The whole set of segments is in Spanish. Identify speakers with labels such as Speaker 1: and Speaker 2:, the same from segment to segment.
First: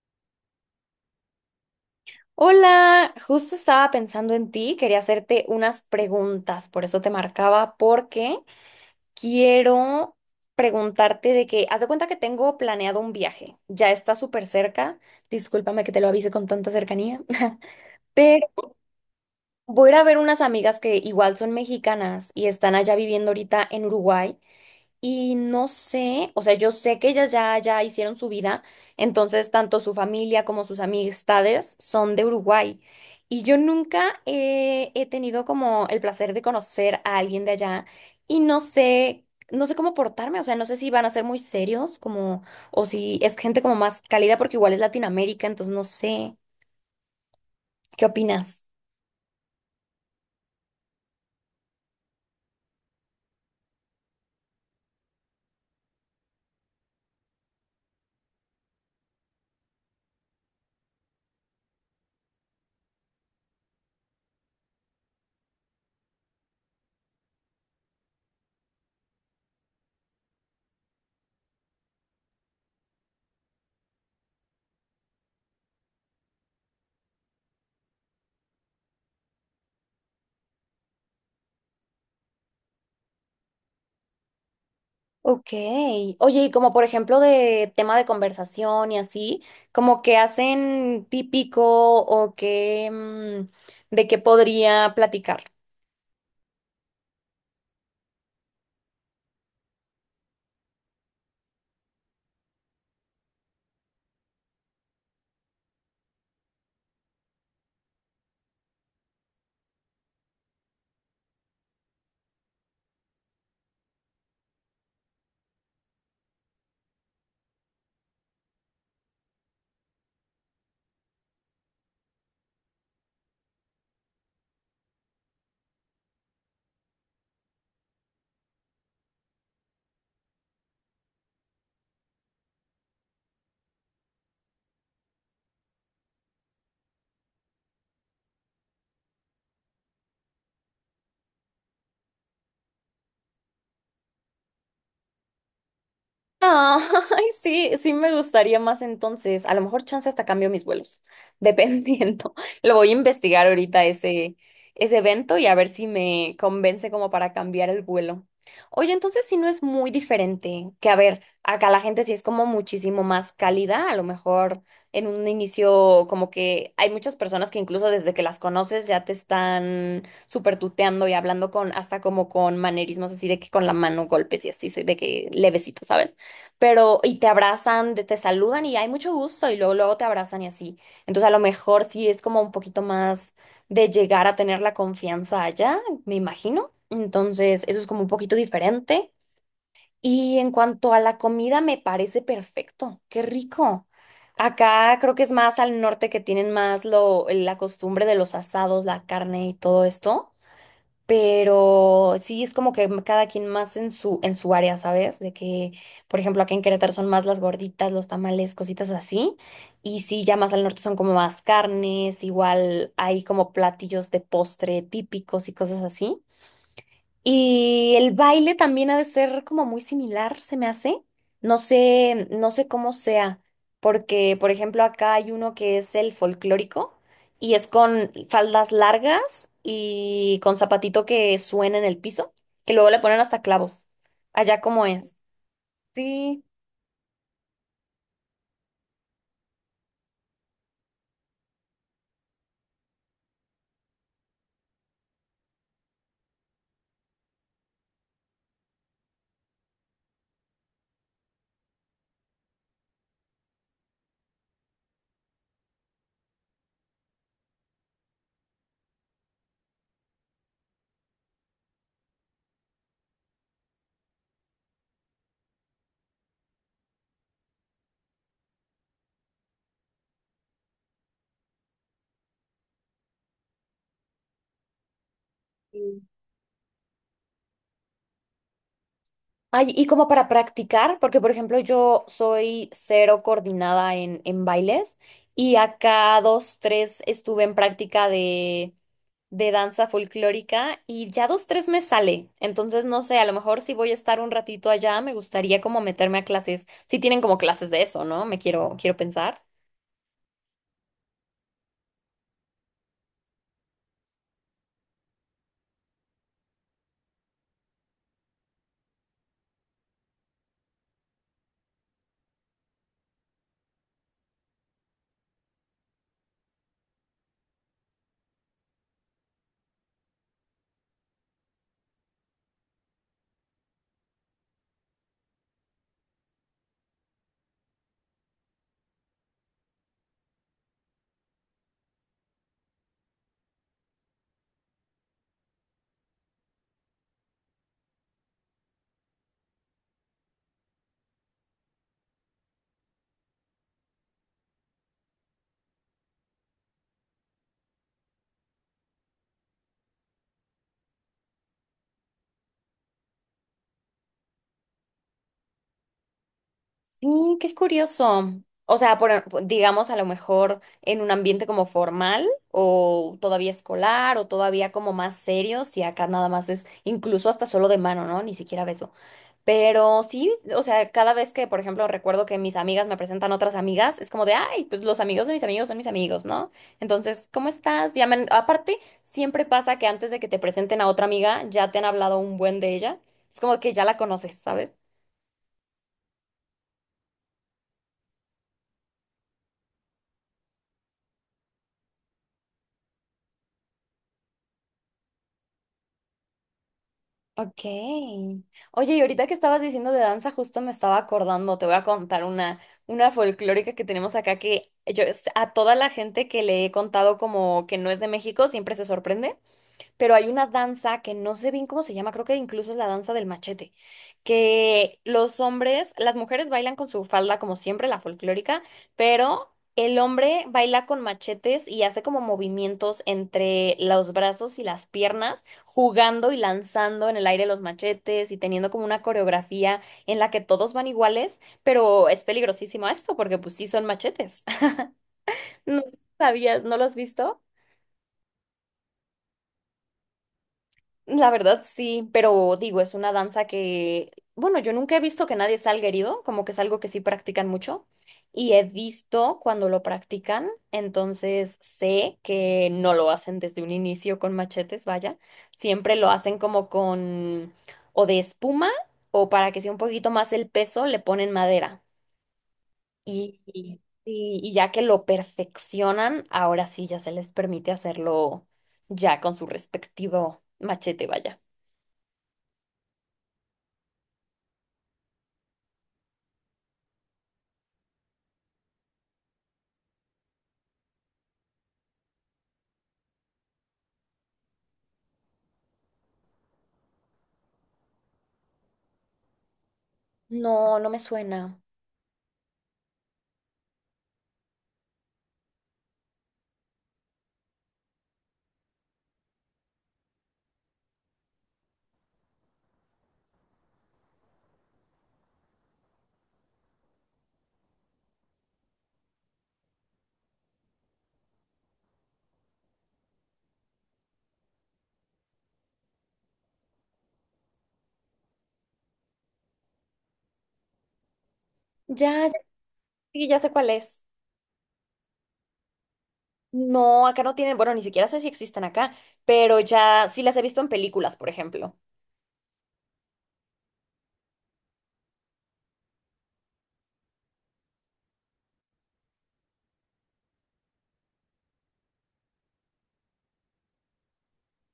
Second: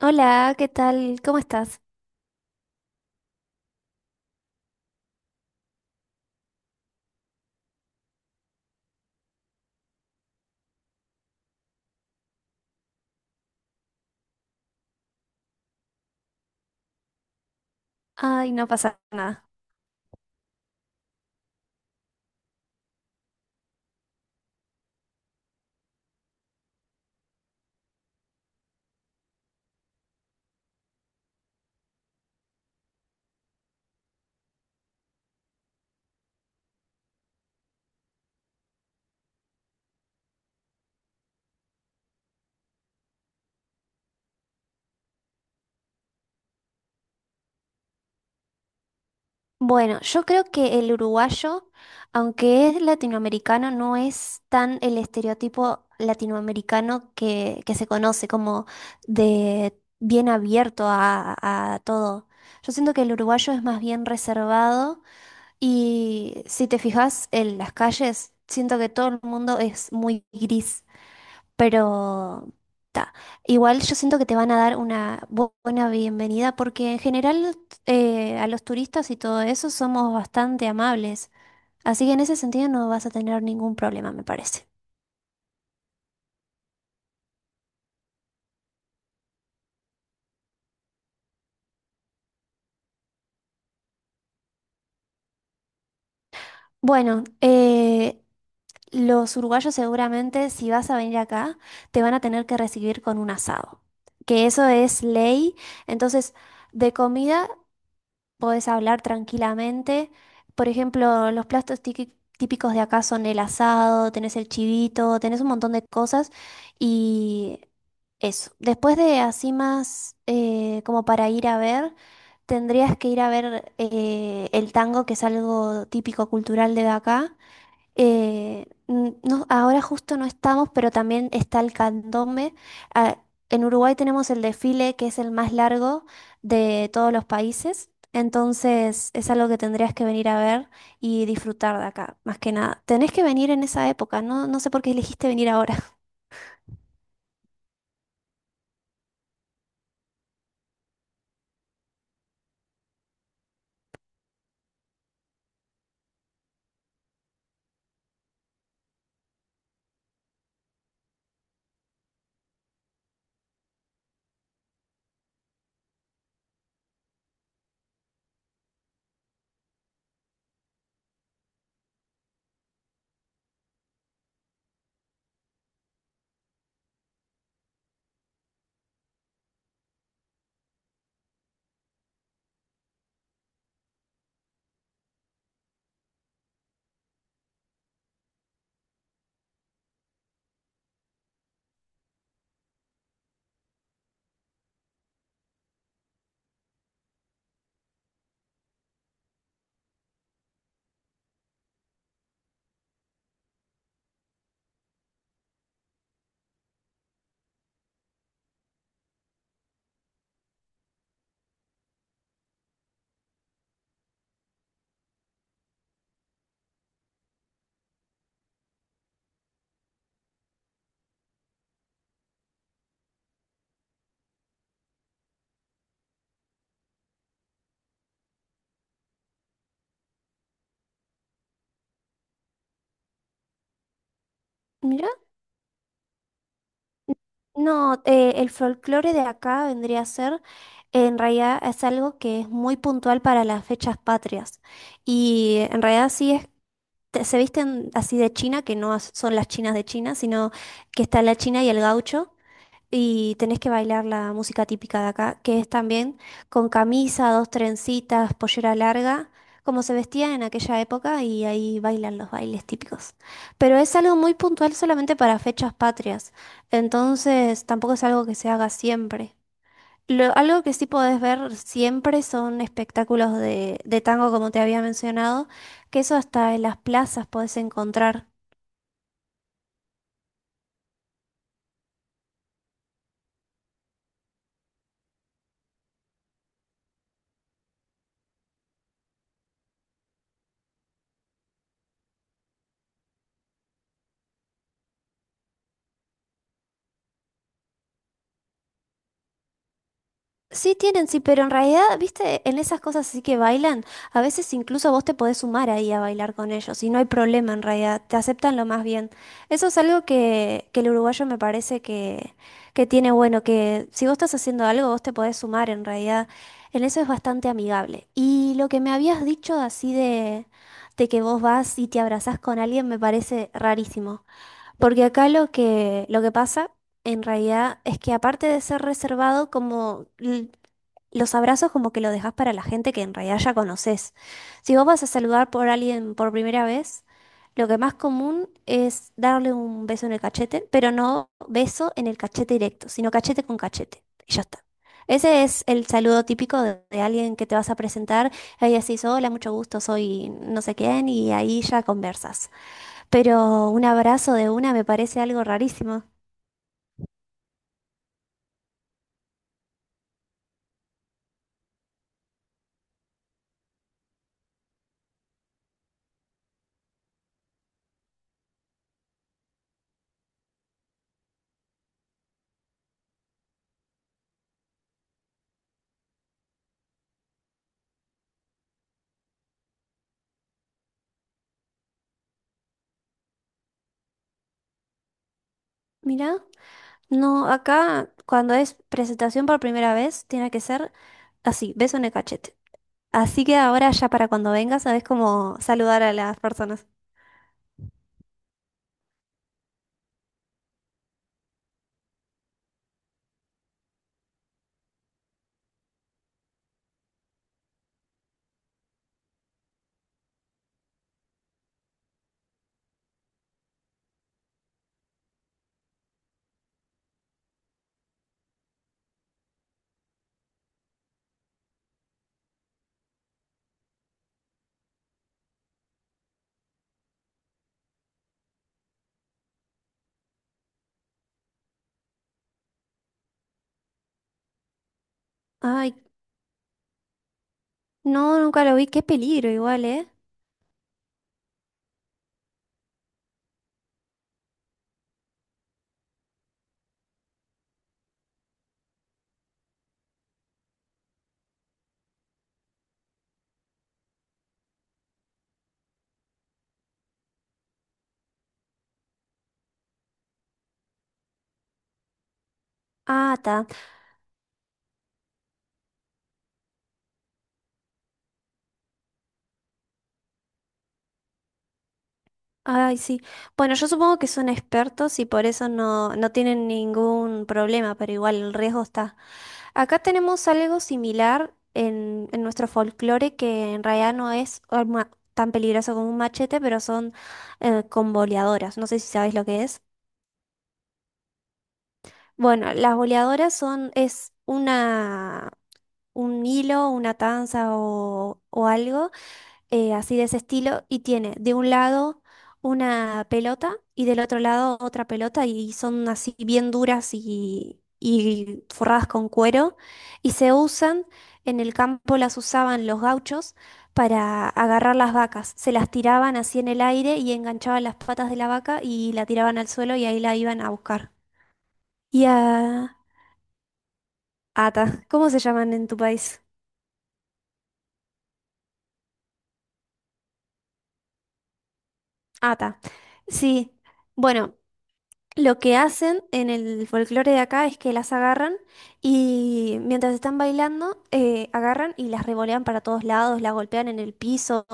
Speaker 1: Hola, ¿qué tal? ¿Cómo estás?
Speaker 2: Hola, justo estaba pensando en ti, quería hacerte unas preguntas, por eso te marcaba, porque quiero preguntarte de que, haz de cuenta que tengo planeado un viaje, ya está súper cerca, discúlpame que te lo avise con tanta cercanía, pero
Speaker 1: Ay, no pasa nada.
Speaker 2: voy a ir a ver unas amigas que igual son mexicanas y están allá viviendo ahorita en Uruguay. Y no sé, o sea, yo sé que ellas ya hicieron su vida, entonces tanto su familia como sus amistades son de Uruguay. Y yo nunca he tenido como el placer de conocer a alguien de allá y no sé, no sé cómo portarme, o sea, no sé si van a ser muy serios como, o si es gente como más cálida porque igual es Latinoamérica, entonces no sé, ¿qué opinas?
Speaker 1: Bueno, yo creo que el uruguayo, aunque es latinoamericano, no es tan el estereotipo latinoamericano que se conoce como de bien abierto a todo. Yo siento que el uruguayo es más bien reservado y si te fijas en las calles, siento que todo el mundo es muy gris. Pero ta, igual yo siento que te van a dar una buena bienvenida porque en general a los turistas y todo eso somos bastante amables. Así que en ese sentido no vas a tener ningún problema, me parece.
Speaker 2: Ok. Oye, y como por ejemplo de tema de conversación y así, como que hacen típico o que de qué podría platicar.
Speaker 1: Bueno, los uruguayos seguramente si vas a venir acá te van a tener que recibir con un asado, que eso es ley. Entonces, de comida podés hablar tranquilamente. Por ejemplo, los platos típicos de acá son el asado, tenés el chivito, tenés un montón de cosas y eso. Después de así más como para ir a ver, tendrías que ir a ver el tango, que es algo típico cultural de acá. No, ahora justo no estamos, pero también está el candombe. Ah, en Uruguay tenemos el desfile, que es el más largo de todos los países. Entonces es algo que tendrías que venir a ver y disfrutar de acá, más que nada. Tenés que venir en esa época, no, no sé por qué elegiste venir ahora.
Speaker 2: Ah, ay, sí, sí me gustaría más entonces. A lo mejor chance hasta cambio mis vuelos, dependiendo. Lo voy a investigar ahorita ese evento y a ver si me convence como para cambiar el vuelo. Oye, entonces si no es muy diferente, que a ver, acá la gente sí es como muchísimo más cálida, a lo mejor en un inicio como que hay muchas personas que incluso desde que las conoces ya te están súper tuteando y hablando con hasta como con manerismos así de que con la mano golpes y así, de que levecito, ¿sabes? Pero y te abrazan, te saludan y hay mucho gusto y luego luego te abrazan y así. Entonces a lo mejor sí es como un poquito más de llegar a tener la confianza allá, me imagino. Entonces eso es como un poquito diferente. Y en cuanto a la comida, me parece perfecto. Qué rico. Acá creo que es más al norte que tienen más la costumbre de los asados, la carne y todo esto. Pero sí es como que cada quien más en en su área, ¿sabes? De que, por ejemplo, acá en Querétaro son más las gorditas, los tamales, cositas así. Y sí, ya más al norte son como más carnes, igual hay como platillos de postre típicos y cosas así. Y el baile también ha de ser como muy similar, se me hace. No sé, no sé cómo sea, porque por ejemplo acá hay uno que es el folclórico y es con faldas largas y con zapatito que suena en el piso, que luego le ponen hasta clavos. Allá como
Speaker 1: Mira.
Speaker 2: es. Sí.
Speaker 1: No, el folclore de acá vendría a ser, en realidad es algo que es muy puntual para las fechas patrias. Y en realidad sí es se visten así de China, que no son las chinas de China, sino que está la china y el gaucho, y tenés que bailar la música típica de acá, que es también con camisa, dos trencitas, pollera larga, como se vestía en aquella época, y ahí bailan los bailes típicos. Pero es algo muy puntual solamente para fechas patrias, entonces tampoco es algo que se haga siempre. Algo que sí podés ver siempre son espectáculos de tango, como te había mencionado, que
Speaker 2: Sí.
Speaker 1: eso hasta en las plazas podés encontrar.
Speaker 2: Ay, y como para practicar, porque por ejemplo yo soy cero coordinada en bailes y acá dos, tres estuve en práctica de danza folclórica y ya dos, tres me sale. Entonces, no sé, a lo mejor si voy a estar un ratito allá, me gustaría como meterme a clases. Si tienen como clases de eso, ¿no? Me quiero pensar.
Speaker 1: Sí tienen, sí, pero en realidad, viste, en esas cosas así que bailan, a veces incluso vos te podés sumar ahí a bailar con ellos y no hay problema en realidad, te aceptan lo más bien. Eso es algo que el uruguayo me parece que tiene bueno, que si vos estás haciendo algo, vos te podés sumar en realidad. En eso es bastante amigable. Y lo que me habías dicho así de que vos vas y te abrazás con alguien me parece rarísimo. Porque acá lo que pasa en realidad es que aparte de ser reservado, los abrazos como que lo dejas para la gente que en realidad ya conoces. Si vos vas a saludar por alguien por primera vez, lo que más común es darle un beso en el cachete, pero no beso en el cachete directo, sino cachete con cachete. Y ya está. Ese es el saludo típico de alguien que te vas a presentar. Ahí decís, hola, mucho gusto, soy no sé quién, y ahí ya conversas. Pero un abrazo de una me parece algo rarísimo.
Speaker 2: Sí, qué curioso. O sea, por, digamos, a lo mejor en un ambiente como formal o todavía escolar o todavía como más serio, si acá nada más es incluso hasta solo de mano, ¿no? Ni siquiera beso. Pero sí, o sea, cada vez que, por ejemplo, recuerdo que mis amigas me presentan otras amigas, es como de, ay, pues los amigos de mis amigos son mis amigos, ¿no? Entonces, ¿cómo estás? Llaman. Aparte, siempre pasa que antes de que te presenten a otra amiga, ya te han hablado un buen de ella. Es como que ya la conoces, ¿sabes?
Speaker 1: Mirá, no, acá cuando es presentación por primera vez, tiene que ser así, beso en el cachete. Así que ahora ya para cuando vengas, sabes cómo saludar a las personas.
Speaker 2: Ok. Oye, y ahorita que estabas diciendo de danza, justo me estaba acordando, te voy a contar una folclórica que tenemos acá que yo a toda la gente que le he contado como que no es de México, siempre se sorprende. Pero hay una danza que no sé bien cómo se llama, creo que incluso es la danza del machete, que los hombres, las mujeres bailan con su falda como siempre, la folclórica, pero el hombre baila con machetes y hace como movimientos entre los brazos y las piernas, jugando y lanzando en el aire los machetes y teniendo como una coreografía en la que todos van iguales, pero es peligrosísimo esto porque pues sí son machetes. No
Speaker 1: Ay,
Speaker 2: sabías, ¿no lo has visto?
Speaker 1: no, nunca lo vi, qué peligro igual, ¿eh?
Speaker 2: La verdad sí, pero digo, es una danza que, bueno, yo nunca he visto que nadie salga herido, como que es algo que sí practican mucho y he visto cuando lo practican, entonces sé que no lo hacen desde un inicio con machetes, vaya, siempre lo hacen como con o de espuma o para que sea un poquito más el peso, le ponen madera
Speaker 1: Ah,
Speaker 2: y,
Speaker 1: ta.
Speaker 2: y, y y ya que lo perfeccionan, ahora sí ya se les permite hacerlo ya con su respectivo machete, vaya.
Speaker 1: Ay, sí. Bueno, yo supongo que son expertos y por eso no, no tienen ningún problema, pero igual el riesgo está. Acá tenemos algo similar en nuestro folclore que en realidad no es arma tan peligroso como un machete, pero son con boleadoras. No sé si sabes lo que es.
Speaker 2: No, no me suena.
Speaker 1: Bueno, las boleadoras son, es una, un hilo, una tanza o algo así de ese estilo, y tiene de un lado una pelota y del otro lado otra pelota, y son así bien duras y forradas con cuero, y se usan, en el campo las usaban los gauchos para agarrar las vacas, se las tiraban así en el aire y enganchaban las patas de la vaca y la tiraban al suelo y ahí la iban a buscar. Y
Speaker 2: Ya, ya,
Speaker 1: a...
Speaker 2: sí, ya sé cuál es.
Speaker 1: Ata, ¿cómo se llaman en tu país?
Speaker 2: No, acá no tienen, bueno, ni siquiera sé si existen acá, pero ya sí las he visto en películas, por ejemplo.
Speaker 1: Ata. Sí, bueno. Lo que hacen en el folclore de acá es que las agarran y mientras están bailando, agarran y las revolean para todos lados, las golpean en el piso,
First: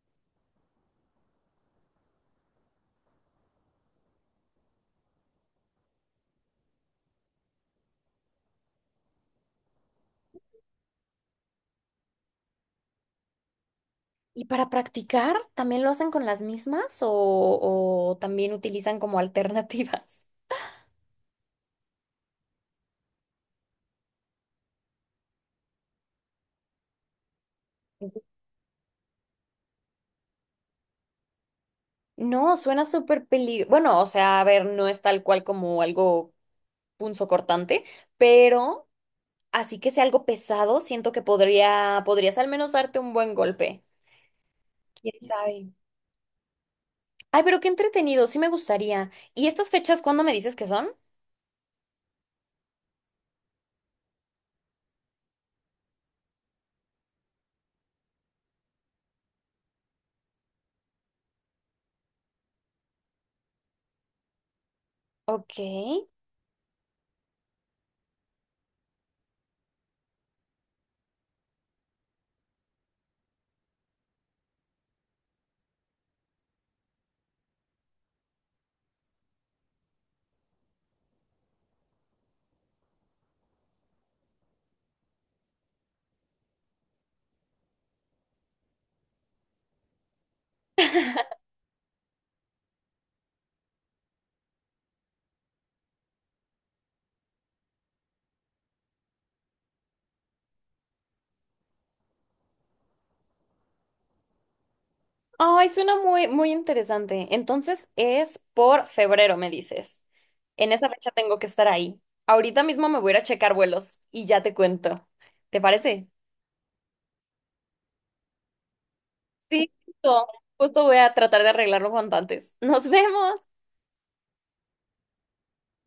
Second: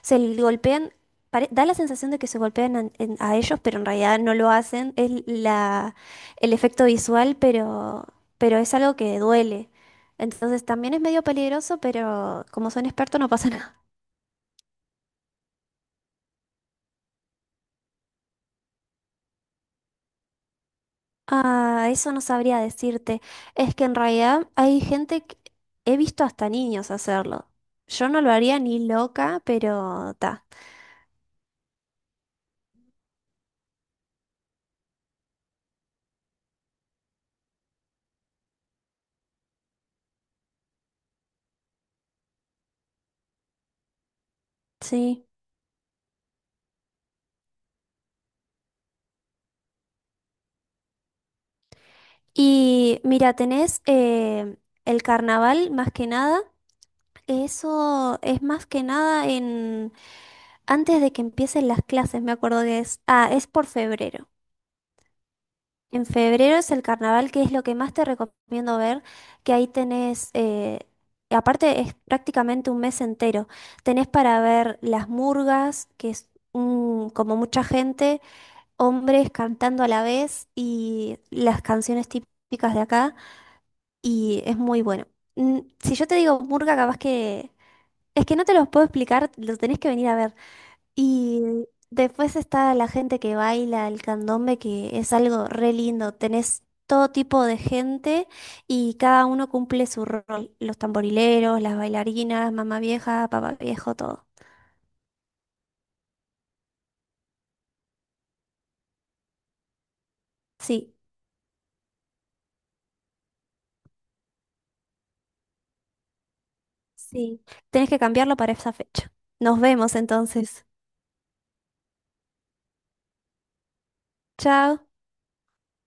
Speaker 1: golpean. Da la sensación de que se golpean ellos, pero en realidad no lo hacen. Es la, el efecto visual, pero es algo que duele. Entonces también es medio peligroso, pero como son expertos no pasa nada.
Speaker 2: ¿Y para practicar también lo hacen con las mismas o también utilizan como alternativas?
Speaker 1: Ah, eso no sabría decirte. Es que en realidad hay gente que he visto hasta niños hacerlo. Yo no lo haría ni loca, pero ta.
Speaker 2: No, suena súper peligroso. Bueno, o sea, a ver, no es tal cual como algo punzo cortante, pero así que sea algo pesado, siento que podrías al menos darte un buen golpe. ¿Quién
Speaker 1: Sí.
Speaker 2: sabe? Ay, pero qué entretenido, sí me gustaría. ¿Y estas fechas cuándo me dices que son?
Speaker 1: Y mira, tenés el carnaval más que nada. Eso es más que nada en antes de que empiecen las clases, me acuerdo que es. Ah, es por febrero.
Speaker 2: Ok.
Speaker 1: En febrero es el carnaval, que es lo que más te recomiendo ver, que ahí tenés, aparte es prácticamente un mes entero, tenés para ver las murgas, que es como mucha gente, hombres cantando a la vez y las canciones típicas de acá, y es muy bueno. Mm, si yo te digo murga, capaz que... Es que no te los puedo explicar, los tenés que venir a ver. Y después está la gente que baila el candombe, que es algo re lindo. Tenés todo tipo de gente y cada uno cumple su rol. Los tamborileros, las bailarinas, mamá vieja, papá viejo, todo.
Speaker 2: Ay, suena muy, muy interesante. Entonces es por febrero, me dices. En esa
Speaker 1: Sí,
Speaker 2: fecha tengo que estar ahí. Ahorita mismo me voy a ir a checar vuelos y ya te cuento. ¿Te parece?
Speaker 1: sí. Tenés que cambiarlo para esa fecha. Nos
Speaker 2: Sí,
Speaker 1: vemos
Speaker 2: justo.
Speaker 1: entonces.
Speaker 2: Justo voy a tratar de arreglarlo cuanto antes. Nos vemos.
Speaker 1: Chao.